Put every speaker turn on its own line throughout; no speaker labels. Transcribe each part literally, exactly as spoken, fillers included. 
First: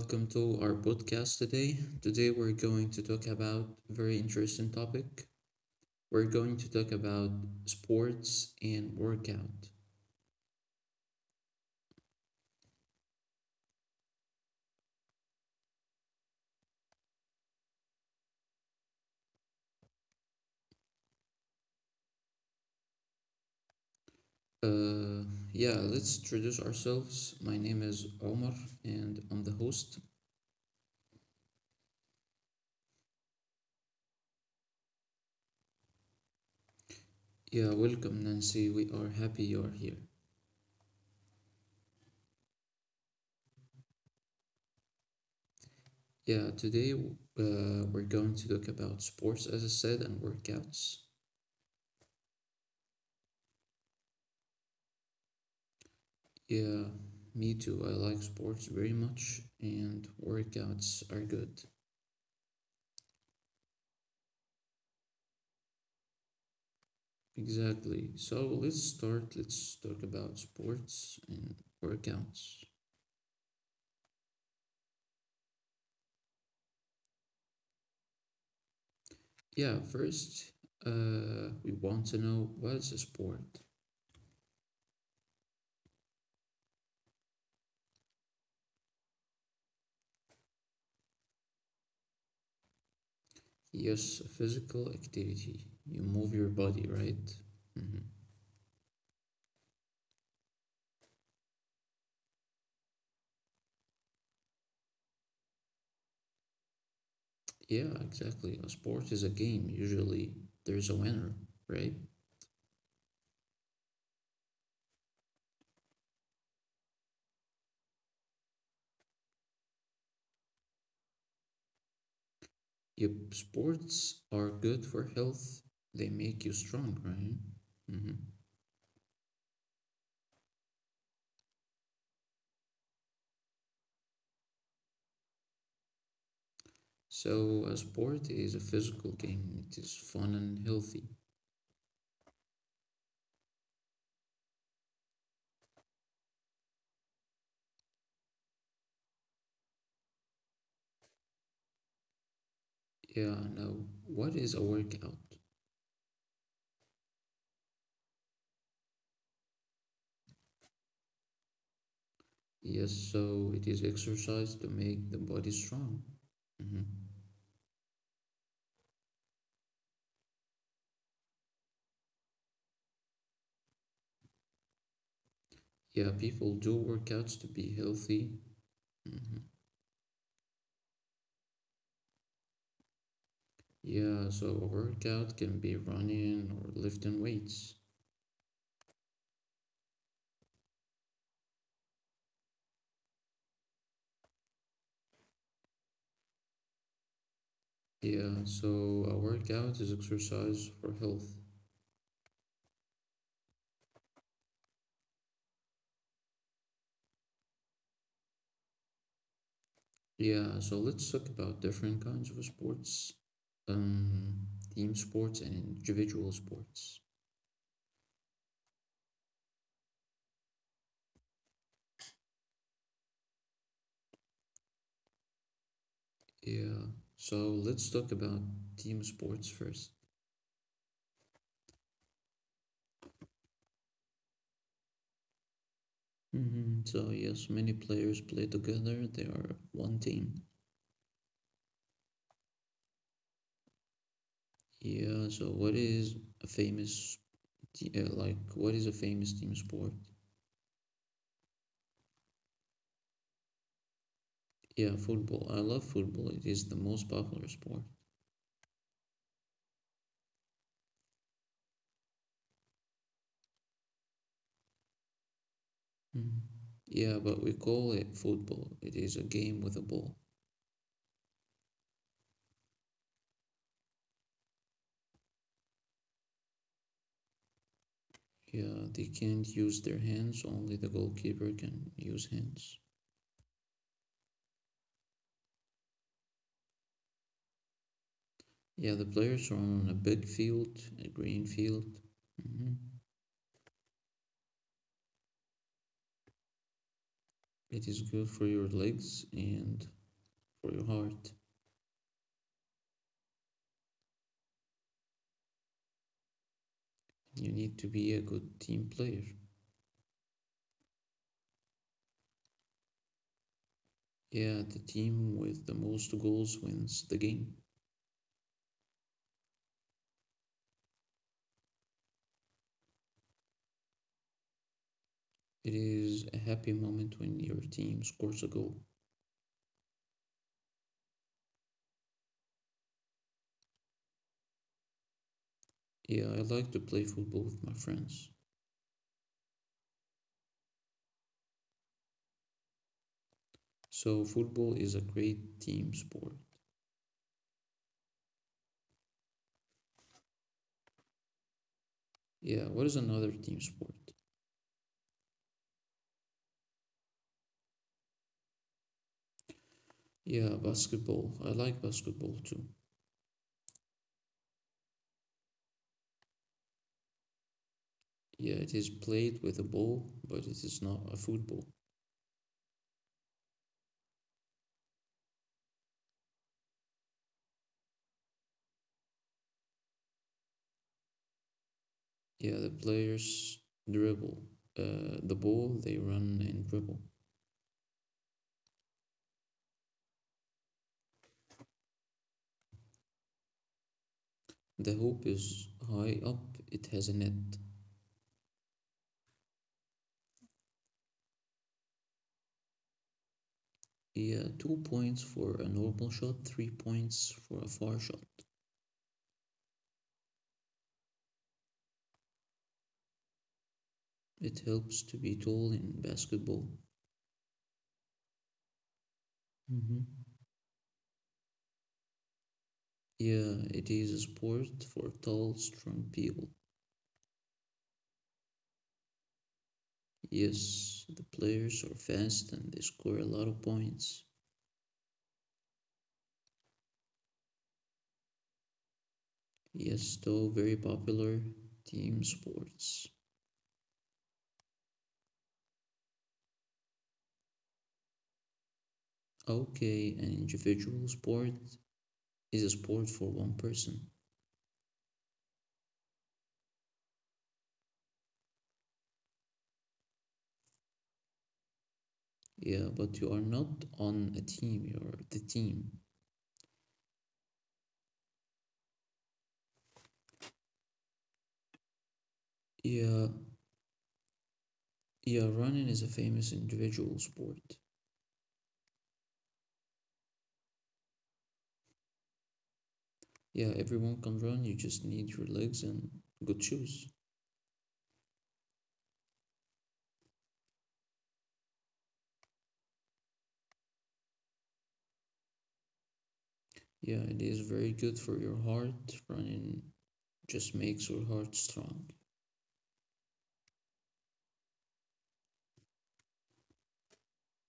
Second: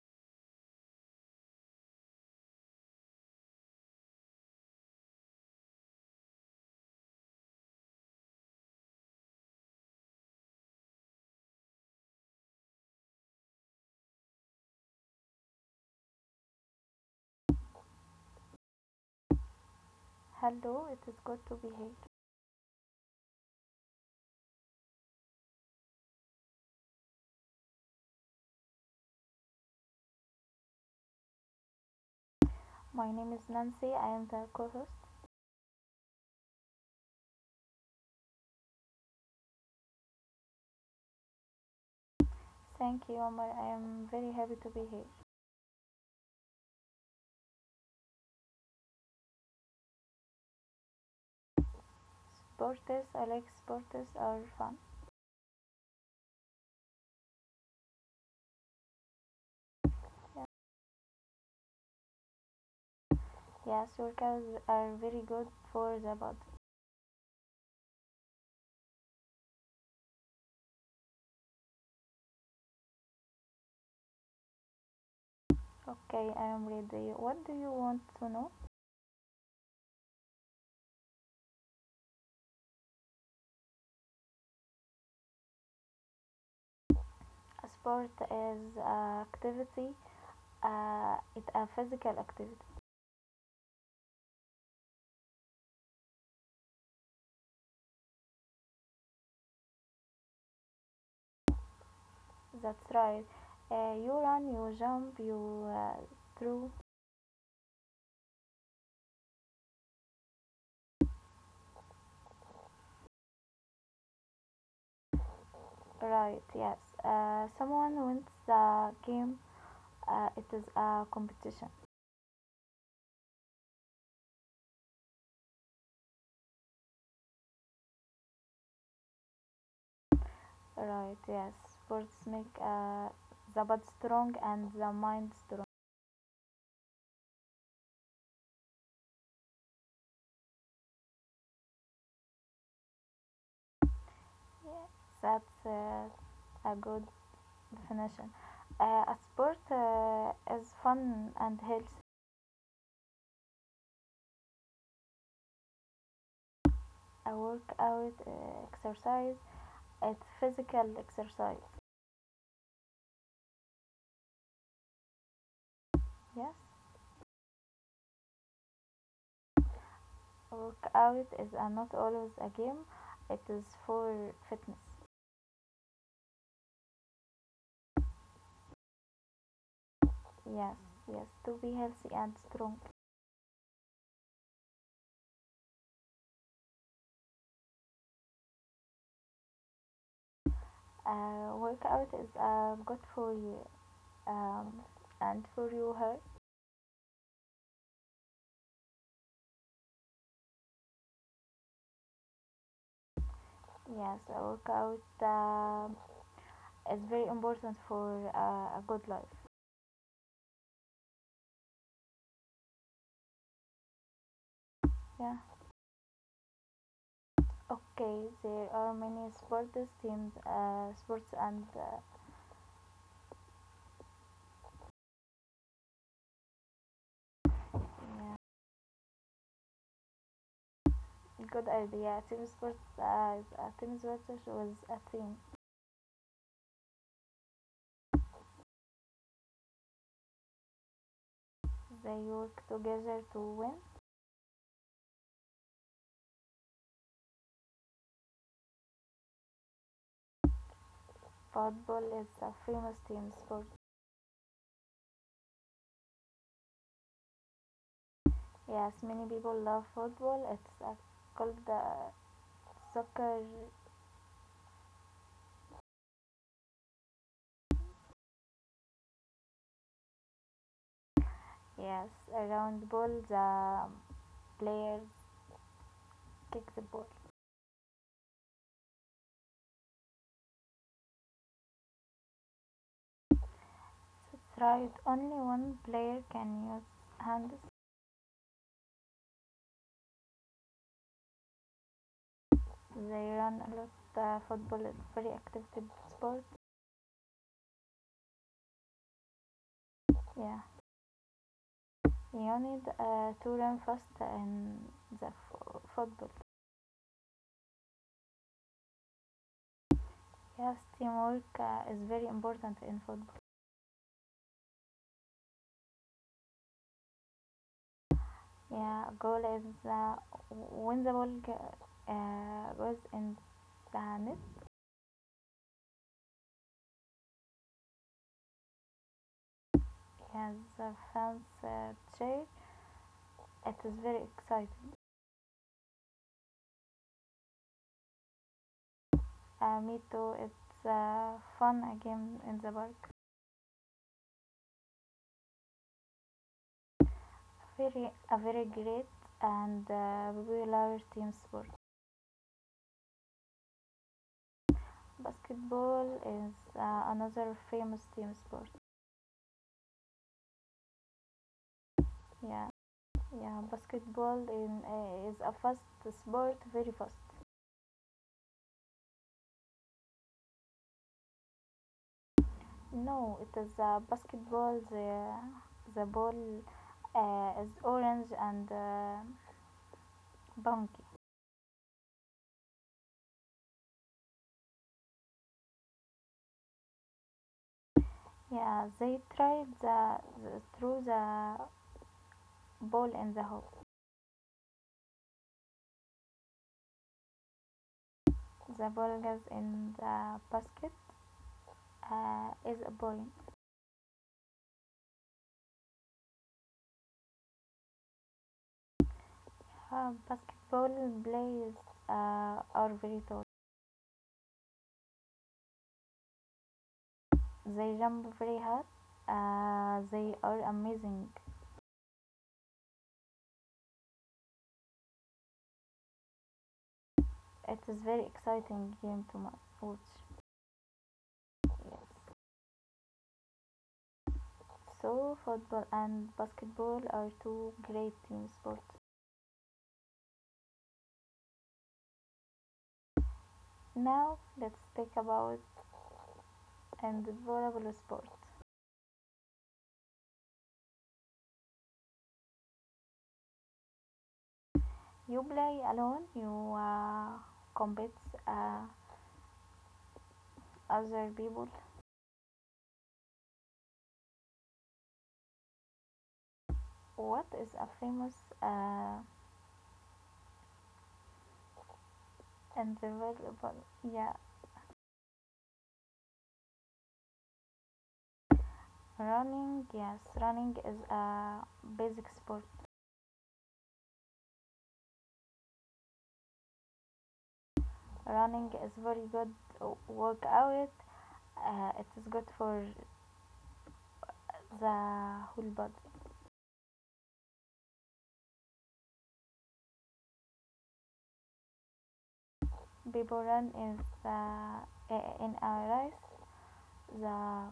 welcome to our podcast today. Today, we're going to talk about a very interesting topic. We're going to talk about sports and workout.
Hello, it is good to be here.
Uh, yeah, let's introduce ourselves. My name is Omar, and I'm the host.
My name is Nancy. I am the co-host.
Yeah, welcome, Nancy. We are happy you're here.
Thank you, Omar. I am very happy to be here.
Yeah, today uh, we're going to talk about sports, as I said, and workouts.
Sports, I like sports are fun.
Yeah, me too. I like sports very much, and
Yeah.
workouts are good.
Yes, workouts are very good for the body.
Exactly. So let's start. Let's talk about sports and workouts.
Okay, I am ready. What do you want to know?
Yeah, first, uh, we want to know, what is a sport?
A sport is a activity. Uh, it's a physical activity.
Yes, a physical activity. You move your body, right? hmm
That's right. Uh, you run, you jump, you uh, throw.
Yeah, exactly. A sport is a game. Usually, there's a winner, right?
Right. Yes. Uh, someone wins the game. Uh, it is a competition,
Yep, sports are good for health. They make you strong, right? Mm-hmm.
right? Yes, sports make uh, the body strong and the mind strong.
So, a sport is a physical game. It is fun and healthy.
Yeah. That's uh, a good definition. Uh, a sport uh, is fun and healthy.
Yeah, now, what is a workout?
A workout uh, exercise, it's physical exercise.
Yes, so it is exercise to make the body strong.
Yes,
hmm
a workout is uh, not always a game. It is for fitness.
Yeah, people do workouts to be healthy. hmm
Yes, yes, to be healthy and strong.
Yeah, so a workout can be running or lifting weights.
Uh, workout is uh, good for you, um, and for your health.
Yeah, so a workout is exercise for health.
Yes, a workout um, is very important for uh, a good life.
Yeah, so let's talk about different kinds of sports, um, team
Yeah.
sports and individual sports.
Okay, there are many sports teams, uh, sports and uh,
Yeah. So let's talk
yeah,
about team sports first.
good idea. Team sports uh, is a team sports with a team.
Mm-hmm. So yes, many players play together. They are one team.
They work together to win.
Yeah. So what is a famous te- uh, like, what is a famous team sport?
Football is a famous team sport.
Yeah, football. I love football. It is the most popular sport.
Yes, many people love football. It's uh, called the uh, soccer.
Mhm. Yeah, but we call it football. It is a game with a ball.
Yes, around ball the player kick the ball.
Yeah, they can't use their hands, only the goalkeeper can use hands.
Right, only one player can use hands.
Yeah, the players are on a big field, a green field. Mm-hmm.
They run a lot. The football is very active sport.
It is good for your legs and
Yeah,
for your heart.
you need uh, to run fast in the f- football.
You need to be a good team player.
Yes, teamwork uh, is very important in football.
Yeah, the team with the most goals wins the game.
Yeah, goal is the when the ball uh, goes in the net.
It is a happy moment when your team scores a goal.
Yes, the fans uh, cheer. It is very exciting.
Yeah, I like to play football with my friends.
Uh, me too. It's uh, fun again in the park.
So, football is a great team sport.
Very, a very great and uh, popular team sport.
Yeah, what is another team sport?
Basketball is uh, another famous team sport.
Yeah, basketball. I like basketball too.
Yeah, yeah. Basketball in, uh, is a fast sport, very fast.
Yeah, it is played with a ball, but it is not a football.
No, it is uh, basketball. The the ball uh, is orange and uh, bouncy.
Yeah, the players dribble uh, the ball, they run and dribble.
Yeah, they tried the, the through the ball in the hole.
The hoop is high up, it has a net.
The ball goes in the basket uh, is a point.
Yeah, two points for a normal shot, three points for a far shot.
Uh, basketball players uh, are very tall.
It helps to be tall in basketball.
They jump very hard. Uh,
hmm
they are amazing.
Yeah, it is a sport for tall, strong people.
It is very exciting game to watch.
Yes, the players are
Yes.
fast and they score a lot of points.
So football and basketball are two great team sports.
Yes, though very popular team sports.
Now let's speak about individual sports.
Okay, an individual sport is a sport for one person.
You play alone. You uh, compete uh, other people.
Yeah, but you are not on a team, you're the team.
What is a famous uh,
Yeah,
unbelievable? Yeah,
yeah, running is a famous individual sport.
running. Yes, running is a basic sport.
Yeah, everyone can run, you just need your legs and good shoes.
Running is very good workout. Uh, it is good for the whole body.
Yeah, it is very good for your heart. Running just makes your heart strong.
People run is uh, in a race. The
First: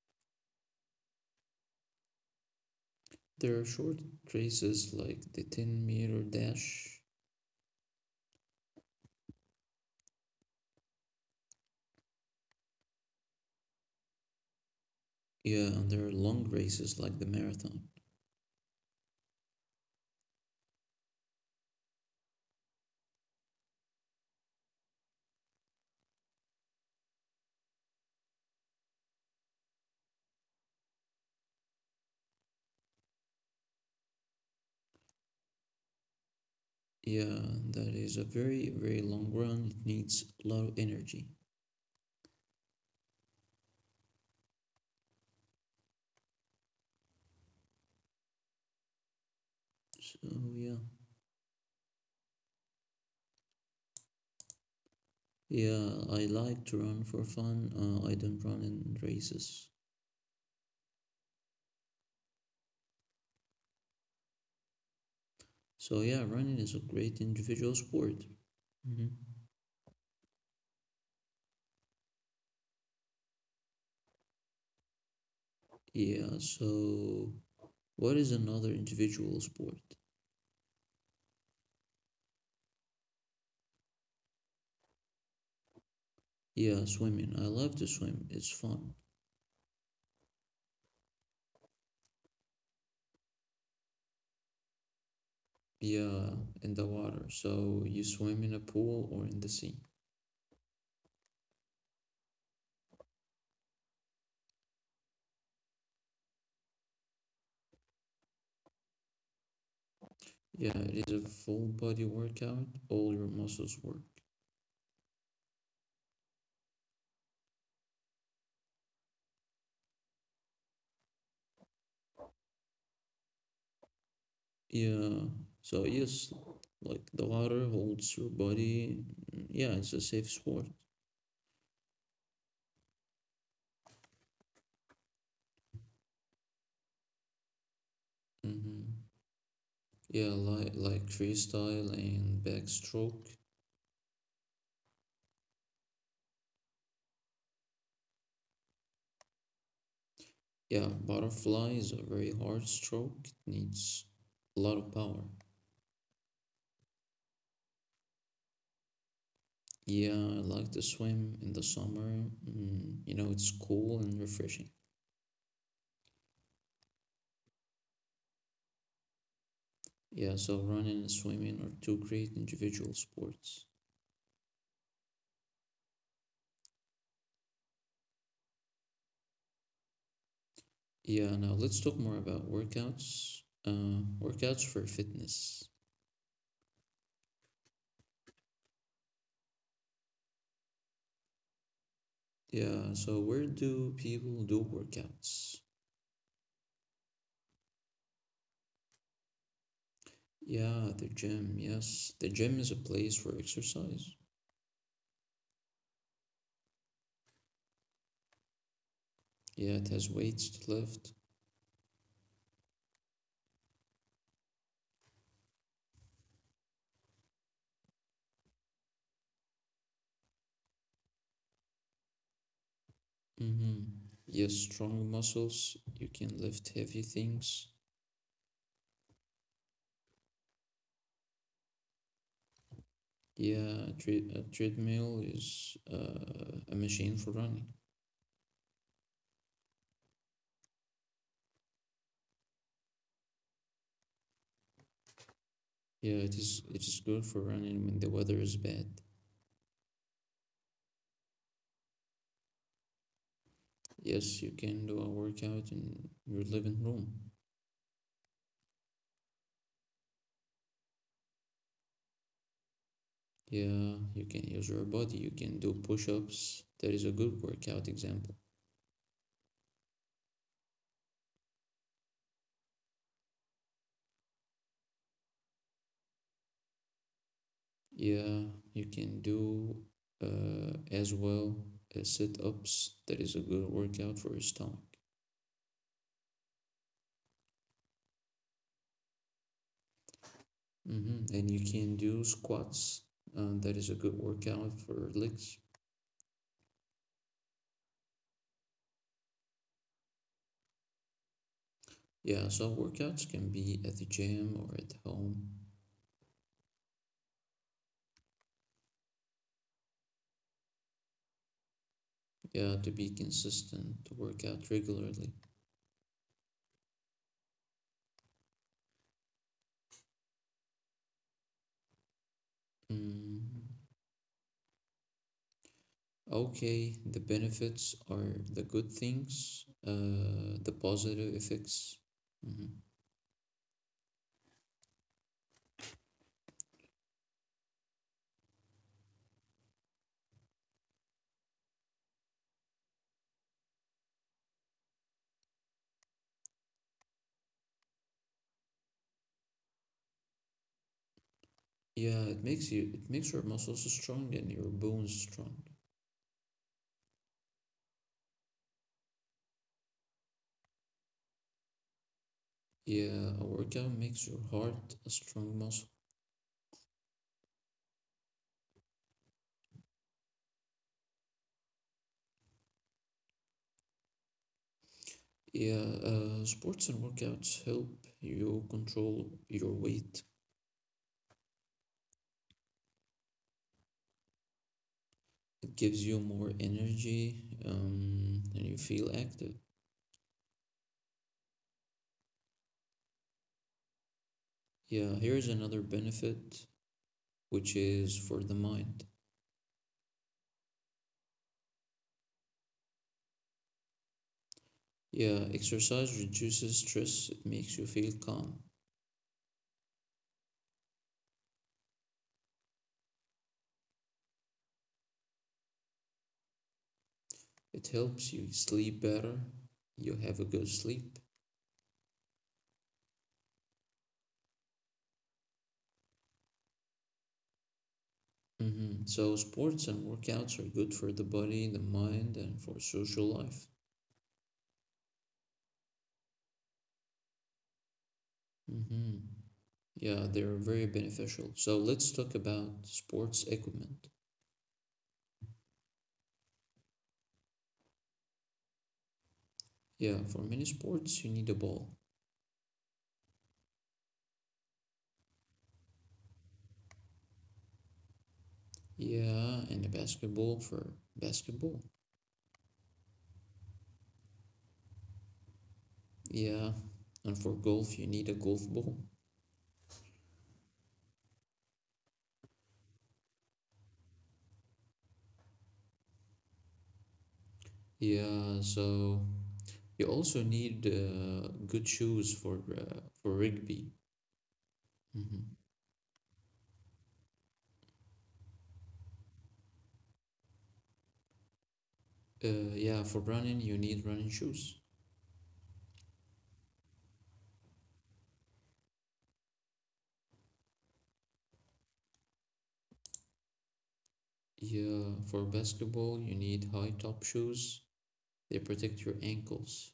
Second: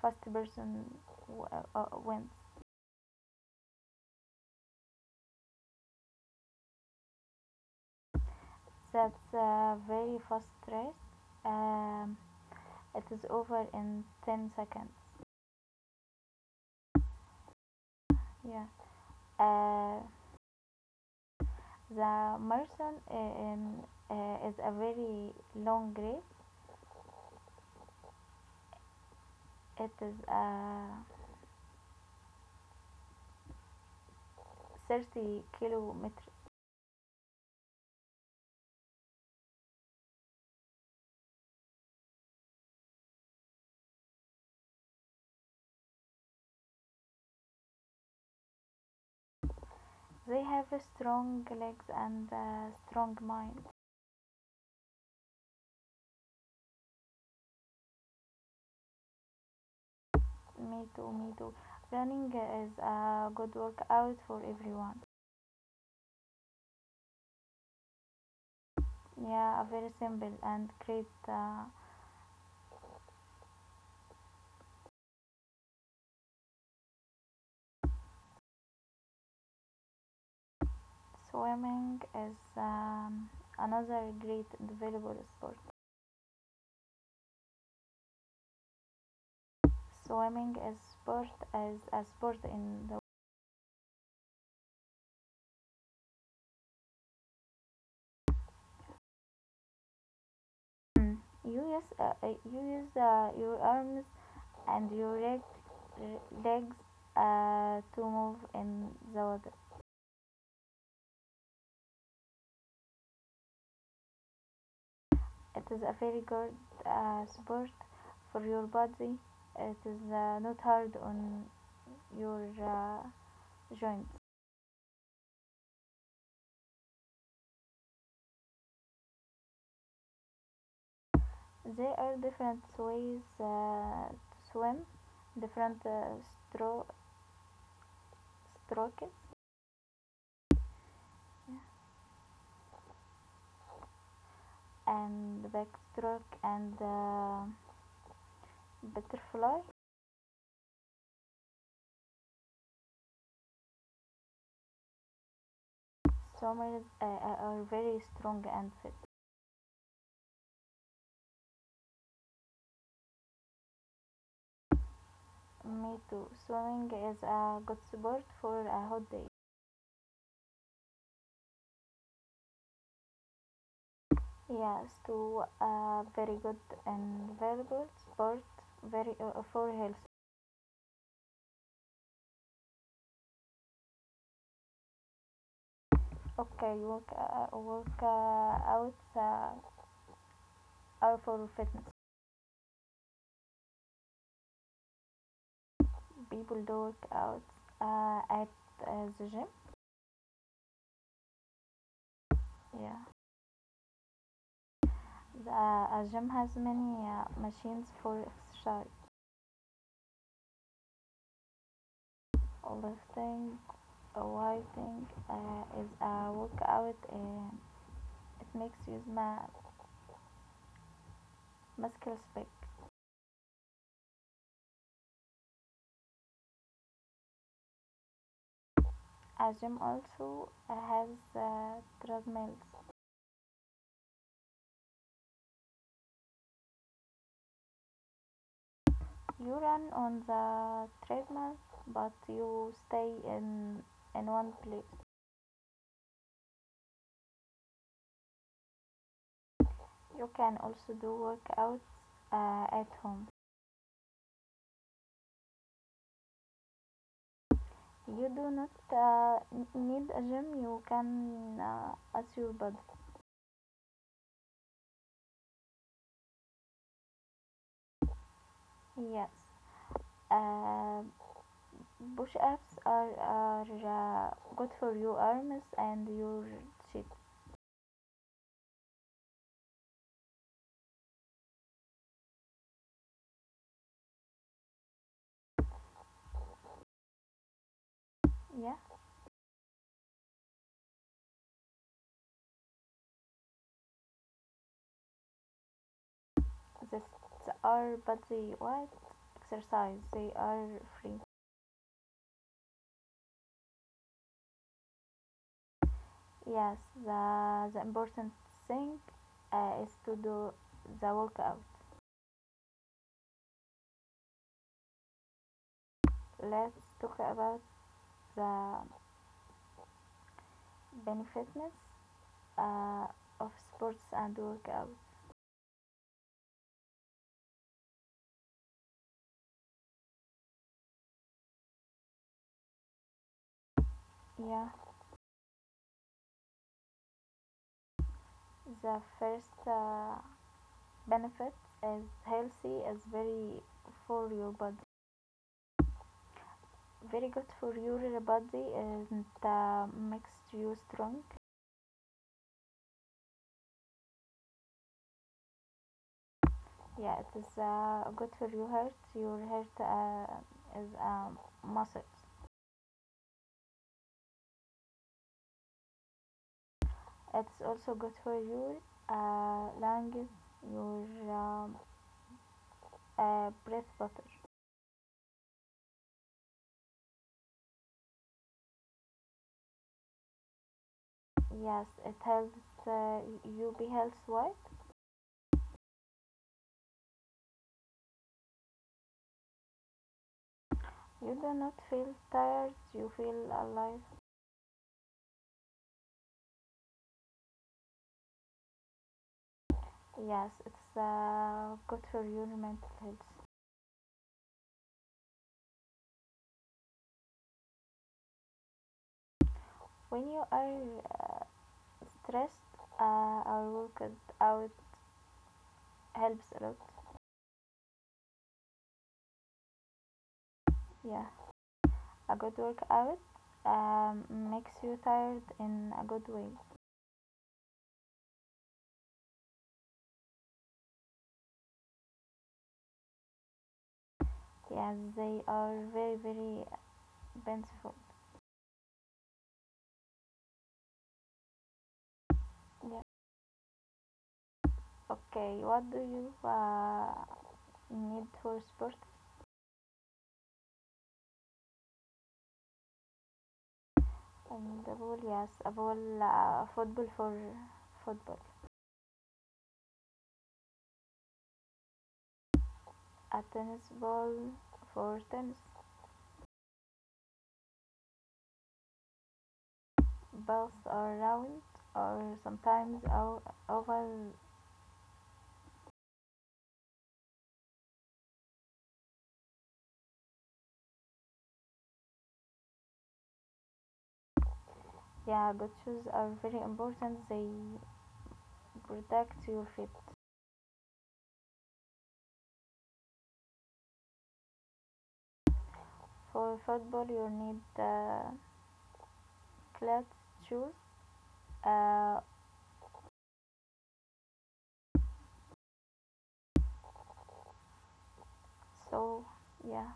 first person w- uh, wins.
There are short races like the ten meter dash.
That's a very fast race. Um, it is over in ten seconds.
Yeah, and there are long races like the marathon.
Yeah. Uh, The marathon um, uh, is a very long race. It is uh, thirty kilometers.
Yeah, that is a very, very long run. It needs a lot of energy. So
They have
yeah,
strong legs and a strong mind.
yeah, I like to run for fun. Uh, I don't run in races.
Me too, me too. Running is a good workout for everyone.
So yeah, running is a great individual sport. hmm
Yeah, very simple and great. Uh,
Yeah. So what is another individual sport?
swimming is um, another great available sport.
Yeah, swimming. I love to swim. It's fun.
Swimming is sport as a sport in the.
Yeah, in the water. So you swim in a pool or in the sea.
Hmm. You use uh, uh, you use uh, your arms and your leg, uh, legs uh, to move in the water.
Yeah, it is a full body workout. All your muscles work.
It is a very good uh, sport for your body. It is uh, not hard on your uh, joints.
Yeah. So yes, like the water holds your body. Yeah, it's a safe sport.
There are different ways uh, to swim, different uh, stro-
Mm-hmm.
stroke
Yeah, like like freestyle and backstroke.
and backstroke and uh, butterfly.
Yeah, butterfly is a very hard stroke. It needs a lot of power.
Swimmers uh, are very strong and fit.
Yeah, I like to swim in the summer. Mm, you know, it's cool and refreshing.
Me too. Swimming is a good sport for a hot day.
Yeah, so running and swimming are two great individual sports.
Yes, to a very good and valuable sport very uh, for health.
Yeah, now let's talk more about workouts. Uh, workouts for fitness.
Okay, work uh, work uh, out uh, are for fitness.
Yeah, so where do people do workouts?
People do work out uh, at uh, the gym.
Yeah, the gym. Yes, the gym is a
Yeah,
place for exercise.
the, uh, a gym has many uh, machines for exercise.
Yeah, it has weights to lift.
Lifting weighting uh, is a workout and it makes you smart, muscles big.
Mm-hmm. Yes, strong muscles. You can lift heavy things.
A gym also uh, has uh, treadmills.
Yeah, a, tre- a treadmill is uh, a machine for running.
You run on the treadmill, but you stay in in one place.
Yeah, it is. It is good for running when the weather is bad.
You can also do workouts uh, at home.
Yes, you can do a workout in your living room.
You do not uh, need a gym. You can uh, as your body.
Yeah, you can use your body. You can do push-ups. That is a good workout example.
Yes. Uh, Push-ups are, are uh, good for your arms and your cheek.
Yeah, you can do uh, as well as sit ups. That is a good workout for your stomach.
Yeah,
hmm And you can do squats. Uh, that is a good workout for legs.
that's are but the what exercise they are free.
Yeah, so workouts can be at the gym or at home.
Yes, the the important thing uh, is to do the workout.
Yeah, to be consistent, to work out regularly.
Let's talk about the benefits uh, of
Mm.
sports and workout.
Okay, the benefits are the good things, uh, the positive effects. hmm
Yeah, the first uh, benefit is healthy is very for your body. Very good for your body and uh, makes you strong.
Yeah, it makes you it makes your muscles strong and your bones strong.
Yeah, it is uh, good for your heart. Your heart uh, is a muscle.
Yeah, a workout makes your heart a strong muscle.
It's also good for your uh, lungs, your um, uh, breath butter.
Yeah, uh, sports and workouts help you control your weight.
Yes, it helps uh, you be health, right?
It gives you more energy, um, and you feel active.
You do not feel tired. You feel alive.
Yeah, here's another benefit, which is for the mind.
Yes, it's uh, good for your mental health.
Yeah, exercise reduces stress. It makes you feel calm.
When you are stressed, uh, or worked out helps a lot.
It helps you sleep better. You have a good sleep.
Yeah, a good workout um, makes you tired in a good way.
hmm So sports and workouts are good for the body, the mind, and for social life.
Yeah, they are very very beneficial.
hmm Yeah, they're very beneficial. So let's talk about
Yeah.
sports equipment.
Okay, what do you uh, need for sport?
Yeah, for many sports, you need a ball.
And the ball, yes, a ball, uh, football for football,
Yeah, and a basketball for basketball.
a tennis ball for tennis.
Yeah, and for golf, you need a golf ball.
Balls are round or sometimes o- oval.
Yeah, so you also need uh, good shoes for uh, for rugby.
Yeah,
hmm
good shoes are very important. They protect your feet.
Uh, yeah, for running, you need running shoes.
For football, you need uh, flat shoes. Uh,
Yeah, for basketball, you need high top shoes. They protect your
so yeah,
ankles.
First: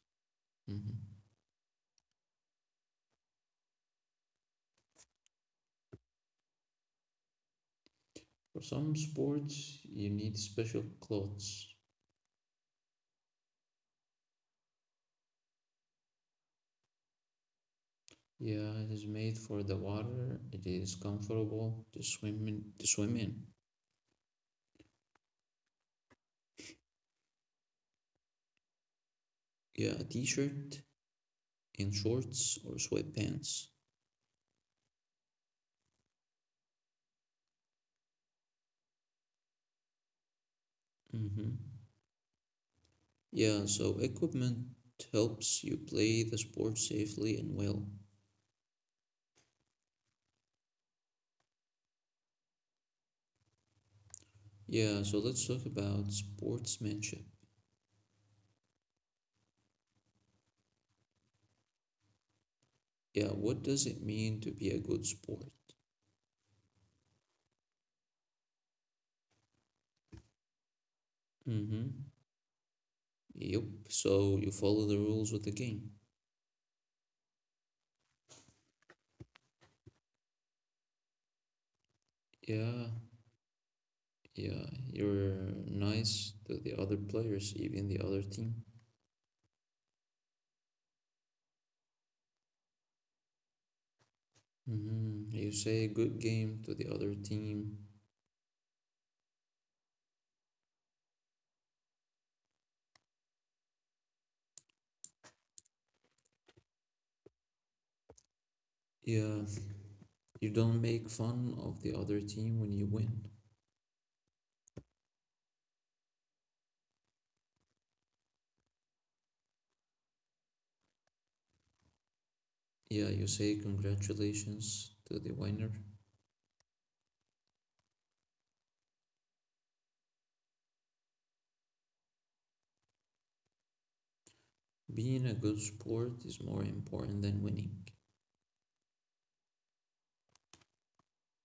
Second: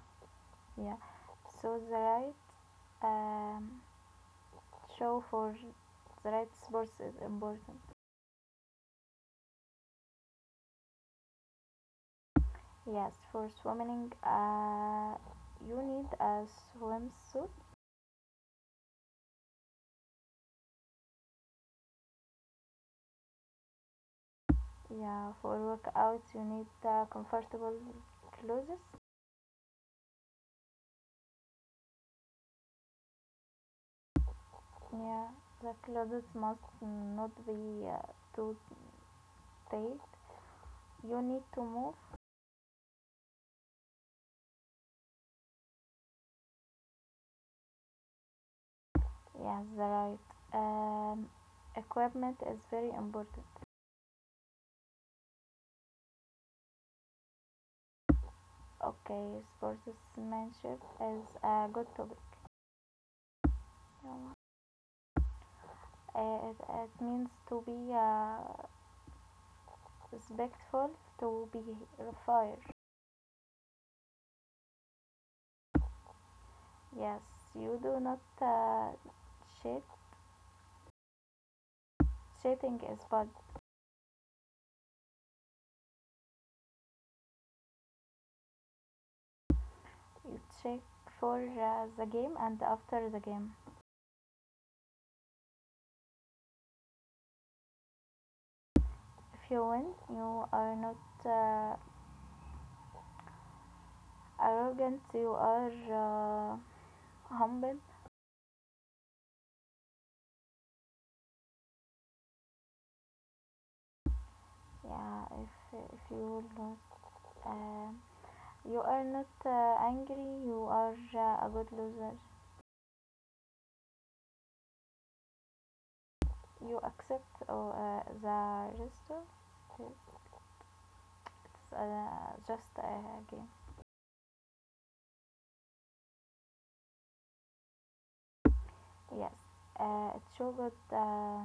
Mhm.
yeah. So the right um, shoe for the right sports is important.
For some sports, you need special clothes.
Yes, for swimming, uh, you need a swimsuit.
Yeah, it is made for the water. It is comfortable to swim in. to swim in.
Yeah, for workout, you need uh, comfortable clothes.
Yeah, a t-shirt and shorts or sweatpants.
Yeah, the clothes must not be uh, too tight. You need
Mm-hmm.
to move.
Yeah, so equipment helps you play the sport safely and well.
Yes, right. Um, Equipment is very important.
Yeah, so let's talk about sportsmanship.
Okay, sportsmanship is a good topic.
Yeah, what does it mean to be a good sport?
Uh, it, it means to be uh, respectful, to be
Mm-hmm.
fair.
Yep. So you follow the rules of the game.
Yes, you do not uh, cheat. Cheating
Yeah.
is bad.
Yeah. You're nice to the other players, even the other team.
You cheat for uh, the game and after the game.
Mm-hmm. You say good game to the other team.
If you win, you are not uh, arrogant. You are uh, humble.
Yeah. You don't make fun of the other team when you win.
Yeah, if if you lose, um, you are not uh, angry. You are uh, a good loser.
Yeah. You say congratulations to the winner.
You accept uh, uh, the result. It's uh, just a game.
Being a good sport is more important than winning.
Yes, uh, it show good. Uh,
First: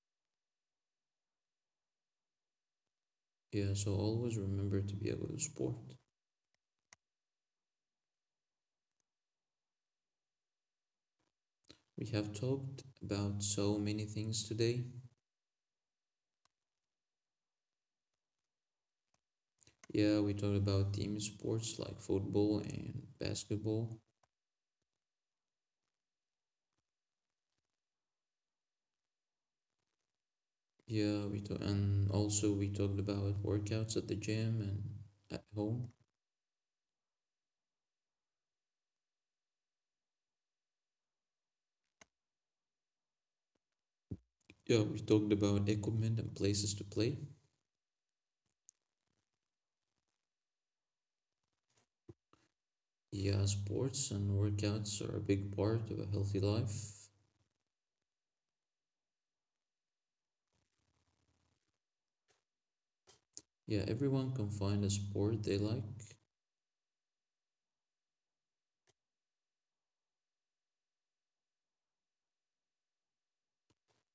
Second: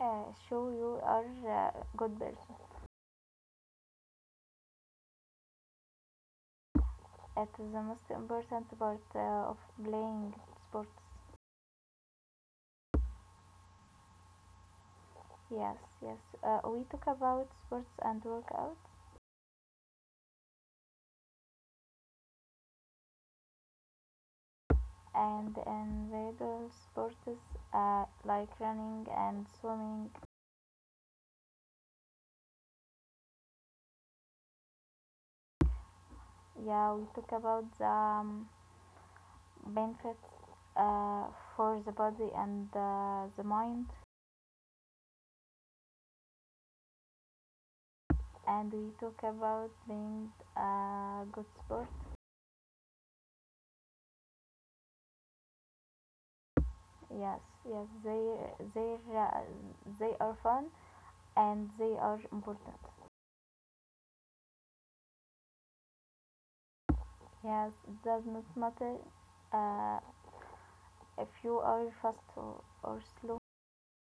uh, Show you are a good person.
Yeah. So always remember to be a good sport.
It is the most important part uh, of playing sports.
We have talked about so many things today.
Yes, yes. Uh, we talk about sports and workout.
Yeah, we talked about team sports like football and basketball.
And individual sports uh, like running and swimming.
Yeah, we talk and also we talked about workouts at the gym and at home.
Yeah, we talk about the um, benefits uh, for the body and uh, the mind,
Yeah, we talked about equipment and places to play.
and we talk about being a good sport.
Yeah, sports and workouts are a big part of a healthy life.
Yes, yes, they they uh, they are fun and they are important.
Yeah, everyone can find a sport they like.
Yes, it does not matter uh, if you are fast or, or slow.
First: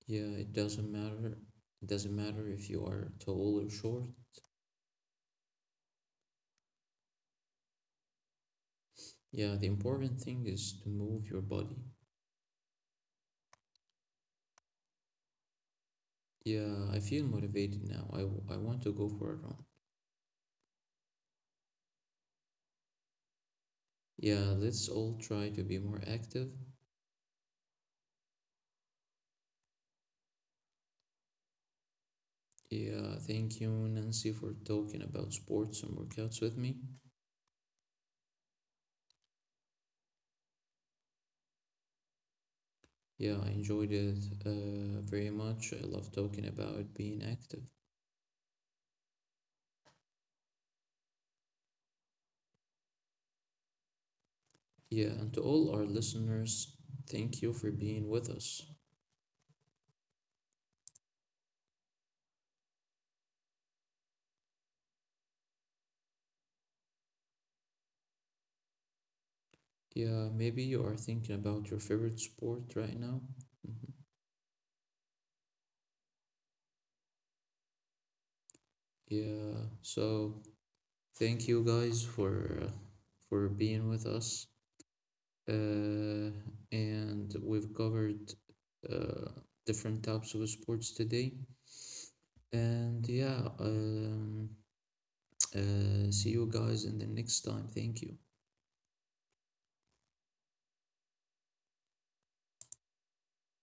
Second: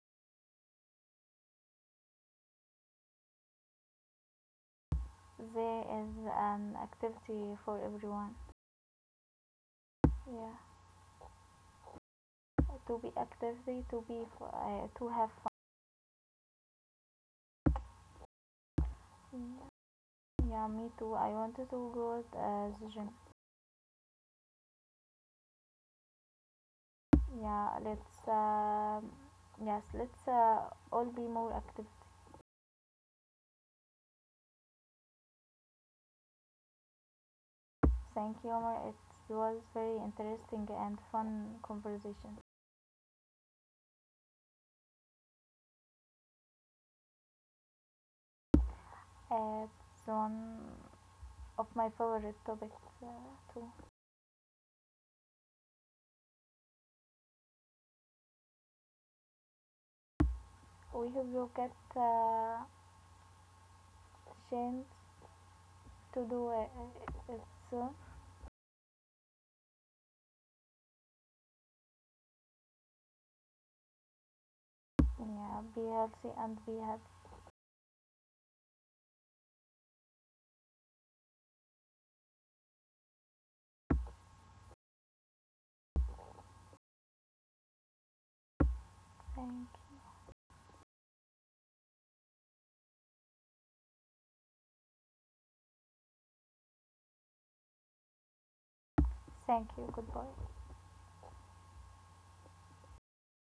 Yeah, it doesn't matter. It doesn't matter if you are tall or short.
There is an activity for everyone.
Yeah, the important thing
Yeah,
is to move your body.
to be actively, to be f- uh, to have
Yeah, I feel motivated
fun.
now. I, w- I want to go for a run.
Yeah, me too. I wanted to go to uh, the gym.
Yeah, let's all try to be more active.
Yeah let's um yes, let's uh, all be more active.
Yeah, thank you, Nancy, for talking about sports and workouts with me.
Thank you, Omar. It was very interesting and fun conversation.
Yeah, I enjoyed it uh, very much. I love talking about being active.
Uh, it's one of my favorite topics uh, too.
Yeah, and to all our listeners, thank you for being with us.
We hope you get uh, chance to do it, it soon.
Yeah, maybe you are thinking about your favorite sport right now.
Yeah, be healthy and be happy.
Yeah, so thank you guys for uh, for being with us. Uh, and we've covered uh,
Thank you.
different types of sports today. And yeah, um, uh, see you guys in the next time. Thank you.
Thank you. Goodbye.